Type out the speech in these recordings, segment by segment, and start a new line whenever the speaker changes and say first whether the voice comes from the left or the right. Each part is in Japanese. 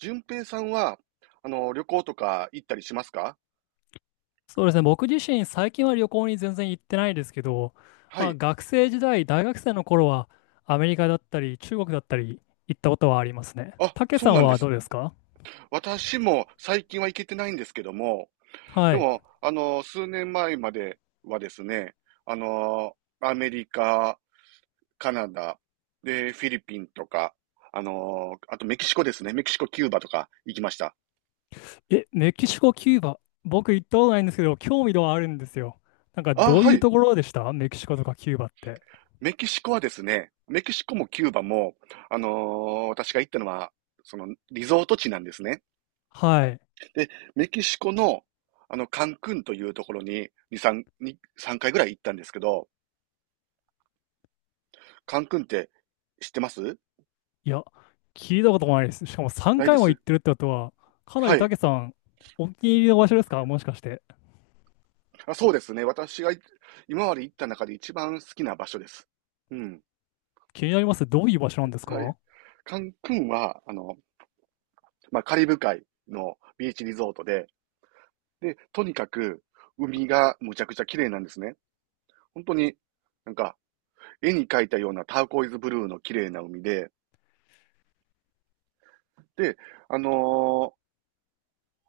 right: 順平さんは、旅行とか行ったりしますか？
left: そうですね。僕自身、最近は旅行に全然行ってないですけど、
right: は
left: まあ、
right: い。
left: 学生時代、大学生の頃は、アメリカだったり、中国だったり、行ったことはありますね。
right: あ、
left: たけ
right: そ
left: さ
right: う
left: ん
right: なんで
left: はど
right: す。
left: うですか？
right: 私も最近は行けてないんですけども、
left: は
right: で
left: い。
right: も、数年前まではですね、あの、アメリカ、カナダ、で、フィリピンとか、あとメキシコですね。メキシコ、キューバとか行きました。
left: え、メキシコ、キューバ。僕行ったことないんですけど、興味度はあるんですよ。なんか、
right: あ、
left: どう
right: は
left: いう
right: い。
left: ところでしたメキシコとかキューバって？
right: メキシコはですね、メキシコもキューバも、私が行ったのは、その、リゾート地なんですね。
left: はい。
right: で、メキシコの、カンクンというところに、2、3、に3回ぐらい行ったんですけど、カンクンって知ってます？
left: いや、聞いたこともないです。しかも3
right: ないで
left: 回も
right: す。
left: 行ってるってことは、かな
right: は
left: りた
right: い。
left: けさん、お気に入りの場所ですか、もしかして？
right: あ、そうですね。私がい今まで行った中で一番好きな場所です。うん。
left: 気になります。どういう場所なんです
right: はい。
left: か？
right: カンクンは、まあ、カリブ海のビーチリゾートで、で、とにかく海がむちゃくちゃ綺麗なんですね。本当に、なんか、絵に描いたようなターコイズブルーの綺麗な海で、で、あのー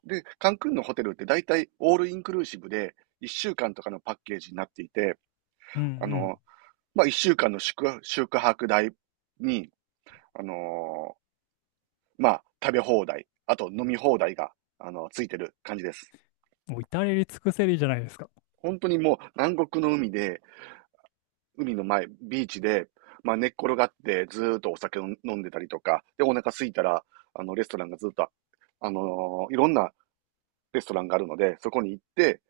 right: カンクンのホテルって大体オールインクルーシブで1週間とかのパッケージになっていて、
left: うん
right: あの、
left: う
right: まあ、1週間の宿泊代に、あのーまあ、食べ放題、あと飲み放題が、ついてる感じです。
left: ん。もう至れり尽くせりじゃないですか。
right: 本当にもう南国の海で、海の前、ビーチで、まあ、寝っ転がってずーっとお酒を飲んでたりとか、で、お腹空いたら、レストランがずっと、あのいろんなレストランがあるので、そこに行って、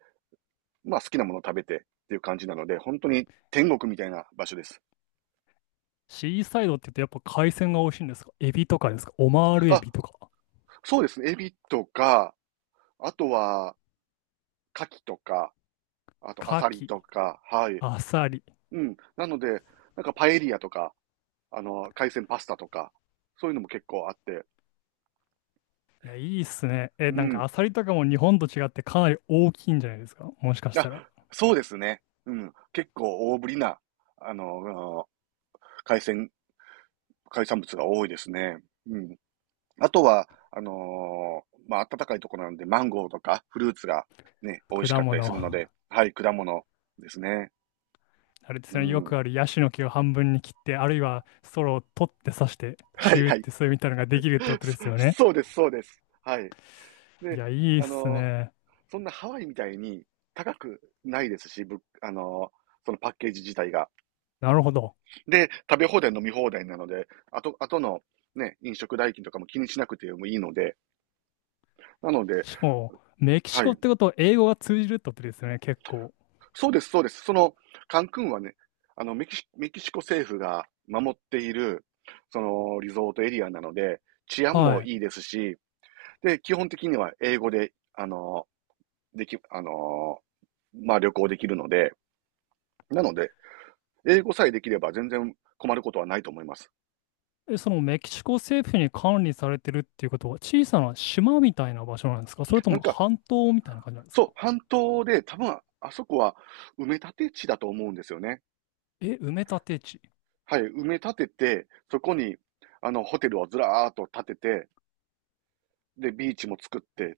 right: まあ好きなものを食べてっていう感じなので、本当に天国みたいな場所です。
left: シーサイドって言うとやっぱ海鮮が美味しいんですか？エビとかですか？オマールエ
right: あ、
left: ビとか？
right: そうですね。エビとか、あとは、カキとか、あとア
left: カ
right: サリ
left: キ、
right: とか、はい。
left: アサリ。
right: うん。なので、なんかパエリアとか、海鮮パスタとか、そういうのも結構あって、
left: いや、いいっすね。え、
right: う
left: なんか
right: ん。
left: アサリとかも日本と違ってかなり大きいんじゃないですか、もしかし
right: あ、
left: たら？
right: そうですね。うん。結構大ぶりな、あの、海鮮、海産物が多いですね。うん。あとは、まあ、暖かいところなんで、マンゴーとかフルーツがね、美味
left: 果
right: しかっ
left: 物。
right: たりするので、はい、果物ですね。
left: あれで
right: う
left: すね、よ
right: ん。
left: くあるヤシの木を半分に切って、あるいはソロを取って刺して、
right: は
left: チ
right: い
left: ューっ
right: はい。
left: てそういうみたいなのができるってことで
right: そ
left: すよね。
right: そうです、そうです。はい。
left: い
right: で、
left: や、いいっ
right: あ
left: す
right: の
left: ね。
right: そんなハワイみたいに高くないですし、ぶあのそのパッケージ自体が。
left: なるほど。
right: で、食べ放題、飲み放題なので、あとのね、飲食代金とかも気にしなくてもいいので、なので、
left: しかも、メキシ
right: は
left: コ
right: い。
left: ってことは英語が通じるってことですよね、結構。
right: そうです、そうです。その、カンクンはね、メキシコ政府が守っている、その、リゾートエリアなので、治安
left: は
right: も
left: い。
right: いいですし、で、基本的には英語で、あの、でき、あの、まあ、旅行できるので、なので、英語さえできれば全然困ることはないと思います。
left: え、そのメキシコ政府に管理されてるっていうことは小さな島みたいな場所なんですか？それと
right: なん
left: も
right: か、
left: 半島みたいな感じなんです
right: そ
left: か？
right: う、半島で、多分、あそこは埋め立て地だと思うんですよね。
left: え、埋め立て地。
right: はい、埋め立てて、そこに、ホテルをずらーっと建てて、で、ビーチも作って、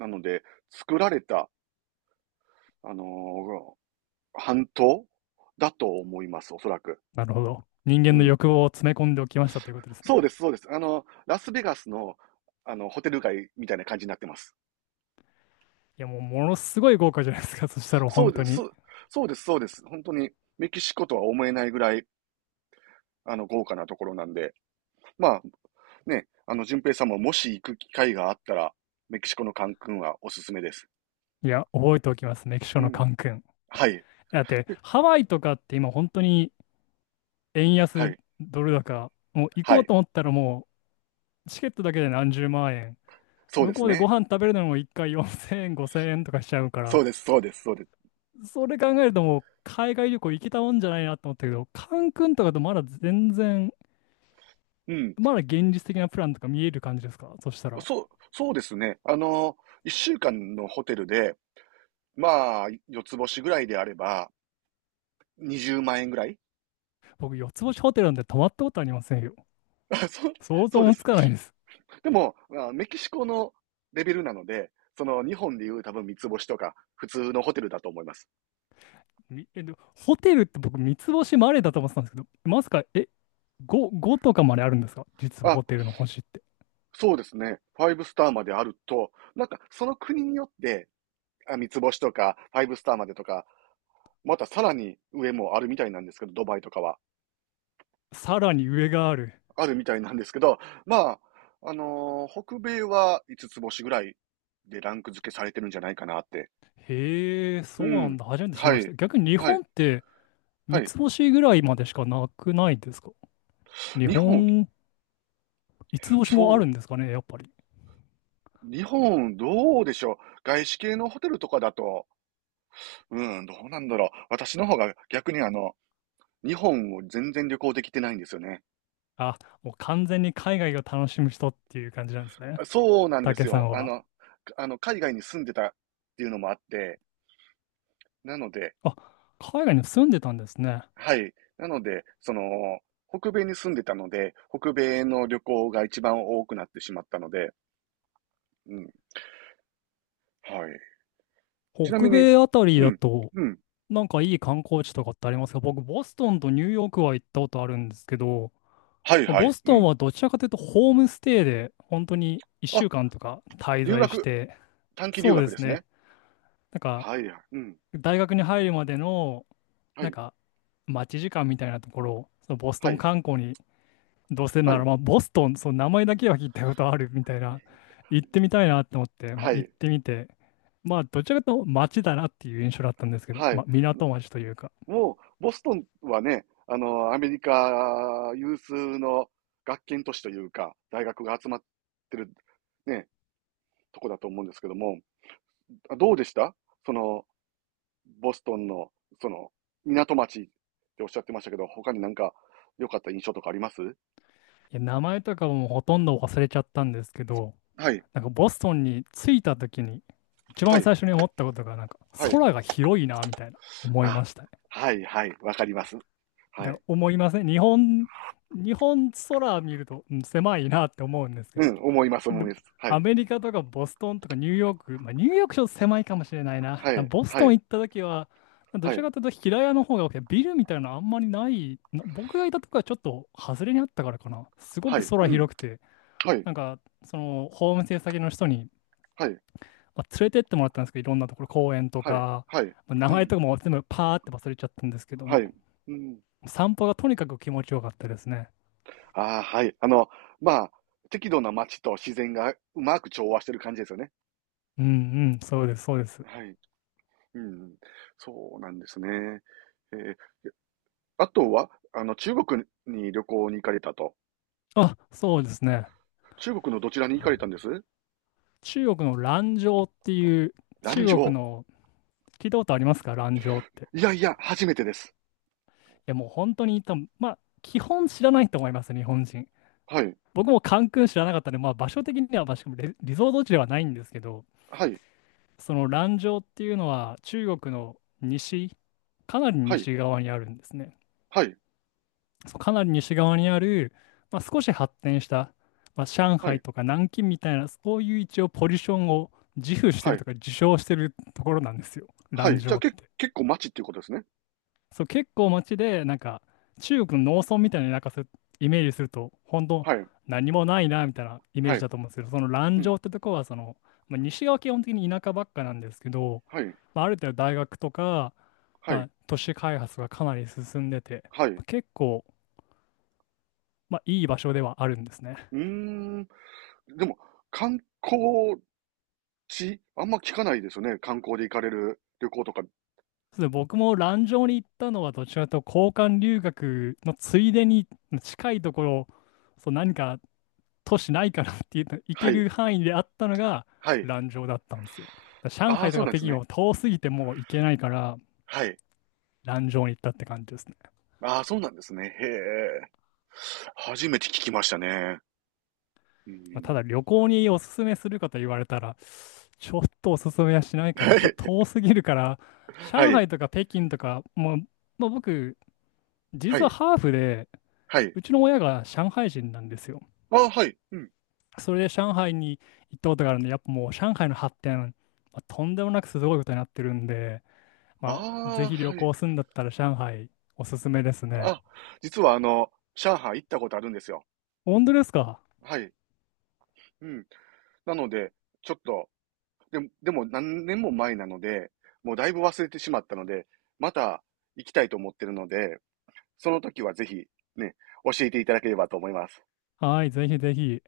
right: なので、作られた、あのー半島だと思います、おそらく。
left: なるほど。人
right: う
left: 間の
right: ん。
left: 欲望を詰め込んでおきましたということです
right: そ
left: ね。
right: うです、そうです。ラスベガスの、ホテル街みたいな感じになってます。
left: いや、もうものすごい豪華じゃないですか。そしたら
right: そう
left: 本当
right: です、
left: に。
right: そうです、そうです。本当に、メキシコとは思えないぐらい、豪華なところなんで。まあ、ね、淳平さんももし行く機会があったら、メキシコのカンクンはおすすめです。
left: いや、覚えておきます。メキシコ
right: う
left: のカ
right: ん。
left: ンクン。
right: はい、
left: だって、ハワイとかって今本当に円
right: は
left: 安
right: い、
left: ドル高、もう行
right: は
left: こう
right: い。
left: と思ったらもうチケットだけで何十万円。
right: そうで
left: 向
right: す
left: こうでご
right: ね。
left: 飯食べるのも一回4000円、5000円とかしちゃうか
right: そ
left: ら、
right: うです、そうです、そうです。
left: それ考えるともう海外旅行行けたもんじゃないなと思ったけど、カンクンとかとまだ全然、
right: うん。
left: まだ現実的なプランとか見える感じですか、そしたら？
right: そうですね。一週間のホテルで、まあ、四つ星ぐらいであれば、20万円ぐらい。
left: 僕、四つ星ホテルなんて泊まったことありませんよ。
right: あそう、
left: 想
right: そ
left: 像
right: うで
left: もつ
right: す。
left: かないです。
right: でも、まあメキシコのレベルなので、その日本でいう多分三つ星とか、普通のホテルだと思います。
left: でホテルって僕、三つ星までだと思ってたんですけど、まさか、え、5、5とかまであるんですか？実は
right: あ、
left: ホテルの星って。
right: そうですね。ファイブスターまであると、なんかその国によって、あ、三つ星とか、ファイブスターまでとか、またさらに上もあるみたいなんですけど、ドバイとかは。
left: さらに上がある。
right: あるみたいなんですけど、まあ、北米は五つつ星ぐらいでランク付けされてるんじゃないかなって。
left: へえ、
right: う
left: そうなん
right: ん。
left: だ。初めて知り
right: は
left: まし
right: い。
left: た。逆に日
right: はい。
left: 本って
right: は
left: 三
right: い。
left: つ星ぐらいまでしかなくないですか？日
right: 日本、
left: 本、五つ星も
right: そ
left: あ
right: う。
left: るんですかね、やっぱり。
right: 日本、どうでしょう。外資系のホテルとかだと、うん、どうなんだろう。私の方が逆に日本を全然旅行できてないんですよね。
left: あ、もう完全に海外を楽しむ人っていう感じなんですね。
right: そうなんです
left: 竹さ
right: よ。
left: んは。
right: 海外に住んでたっていうのもあって、なので、
left: あ、海外に住んでたんですね。
right: はい。なので、その、北米に住んでたので、北米の旅行が一番多くなってしまったので、うん、はい。ちな
left: 北
right: みに、
left: 米あたり
right: う
left: だ
right: ん、
left: と、
right: うん、
left: なんかいい観光地とかってありますか？僕、ボストンとニューヨークは行ったことあるんですけど、
right: はいは
left: ボ
right: い、
left: ス
right: う
left: トン
right: ん。
left: はどちらかというとホームステイで本当に1
right: あ、
left: 週間とか滞
right: 留
left: 在し
right: 学、
left: て、
right: 短期留
left: そうで
right: 学で
left: す
right: すね。
left: ね。なんか
right: はい、うん、
left: 大学に入るまでの
right: は
left: なん
right: い、
left: か待ち時間みたいなところをそのボスト
right: は
left: ン
right: い、
left: 観光にどうせ
right: は
left: なら、
right: い、
left: まあ、ボストン、その名前だけは聞いたことあるみたいな、行ってみたいなって思って、まあ、
right: は
left: 行っ
right: い、
left: てみて、まあどちらかというと街だなっていう印象だったんですけど、
right: はい。
left: まあ、港町というか。
right: もう、ボストンはね、アメリカ有数の学研都市というか、大学が集まってる、ね、とこだと思うんですけども、どうでしたその、ボストンの、その、港町っておっしゃってましたけど、他になんか良かった印象とかあります？
left: いや名前とかもほとんど忘れちゃったんですけど、
right: はい、
left: なんかボストンに着いた時に一
right: は
left: 番
right: い、
left: 最初に思ったことがなんか
right: はい。
left: 空が広いなみたいな思い
right: あ、
left: ましたね。
right: はい、はい、わかります。は
left: で、
right: い。
left: 思いません。日本、日本空見ると、うん、狭いなって思うんですけ
right: う
left: ど、
right: ん、思います、思
left: で
right: います。は
left: ア
right: い、
left: メリカとかボストンとかニューヨーク、まあ、ニューヨークちょっと狭いかもしれないな。だか
right: は
left: ら
right: い、
left: ボス
right: は
left: トン
right: い、
left: 行った時は、ど
right: は
left: ちら
right: い、
left: かというと平屋の方が多くて、ビルみたいなのあんまりない、な僕がいたとこはちょっと外れにあったからかな。すご
right: は
left: く
right: い、う
left: 空
right: ん、
left: 広くて、
right: はい、
left: なんかそのホームステイ先の人に、
right: はい、
left: まあ、連れてってもらったんですけど、いろんなところ、公園と
right: はい、
left: か、
right: はい、
left: まあ名
right: う
left: 前
right: ん、
left: とかも全部パーって忘れちゃったんですけど
right: は
left: も、
right: い、うん。
left: 散歩がとにかく気持ちよかったですね。
right: ああ、はい。まあ、適度な街と自然がうまく調和してる感じですよね。
left: うんうん、そうです、そうです。
right: はい。うん。そうなんですね。えーあとは、中国に旅行に行かれたと。
left: あ、そうですね。
right: 中国のどちらに行かれたんです？
left: 中国の蘭州っていう、
right: 蘭
left: 中国
right: 州。
left: の、聞いたことありますか？蘭州って。い
right: いやいや、初めてです。
left: や、もう本当に多分、まあ、基本知らないと思います、日本人。
right: はい。
left: 僕もカンクン知らなかったので、まあ、場所的には、まあしかもリゾート地ではないんですけど、
right: はい。
left: その蘭州っていうのは中国の西、かなり
right: はい。
left: 西側にあるんですね。
right: はい。
left: そうかなり西側にある、まあ、少し発展した、まあ、上
right: は
left: 海
right: い。
left: とか南京みたいな、そういう一応ポジションを自負して
right: は
left: る
right: い。
left: とか自称してるところなんですよ、
right: は
left: 蘭
right: い。じゃ
left: 州
right: あ、
left: って。
right: 結構街っていうことですね。
left: そう、結構街で、なんか、中国の農村みたいな、なんかそうイメージすると、本当
right: はい。
left: 何もないな、みたいなイメー
right: は
left: ジ
right: い。
left: だと思うんですけど、その
right: う
left: 蘭州
right: ん。
left: ってとこは、その、まあ、西側は基本的に田舎ばっかなんですけど、
right: はい。
left: まあ、ある程度大学とか、
right: は
left: ま
right: い。
left: あ、都市開発がかなり進んでて、
right: はい。
left: まあ、
right: う
left: 結構、まあ、いい場所ではあるんですね。
right: ーん。でも、観光地、あんま聞かないですよね。観光で行かれる旅行とか。
left: そうですね僕も蘭城に行ったのはどちらかというと交換留学のついでに近いところ、そう何か都市ないかなっていうの行
right: は
left: け
right: い。
left: る範囲であったのが
right: はい。
left: 蘭城だったんですよ。だから上
right: ああ、
left: 海と
right: そう
left: か
right: なんで
left: 北
right: す
left: 京
right: ね。
left: は遠すぎてもう行けないから
right: はい。
left: 蘭城に行ったって感じですね。
right: ああ、そうなんですね。へえ。初めて聞きましたね。う
left: まあ、た
right: ん。
left: だ旅行におすすめするかと言われたらちょっとおすすめはしないかな。ちょっと 遠すぎるから
right: は
left: 上
right: い。
left: 海とか北京とかもう、まあ、僕
right: は
left: 実は
right: い。
left: ハーフで
right: はい。
left: うちの親が上海人なんですよ。
right: ああ、はい。うん。
left: それで上海に行ったことがあるんで、やっぱもう上海の発展、まあ、とんでもなくすごいことになってるんで、まあ、
right: あ
left: ぜ
right: あ、
left: ひ旅
right: はい。
left: 行するんだったら上海おすすめですね。
right: あ、実は上海行ったことあるんですよ。
left: 本当ですか？
right: はい。うん。なので、ちょっと、でも何年も前なので、もうだいぶ忘れてしまったので、また行きたいと思ってるので、その時はぜひね、教えていただければと思います。
left: はい、ぜひぜひ。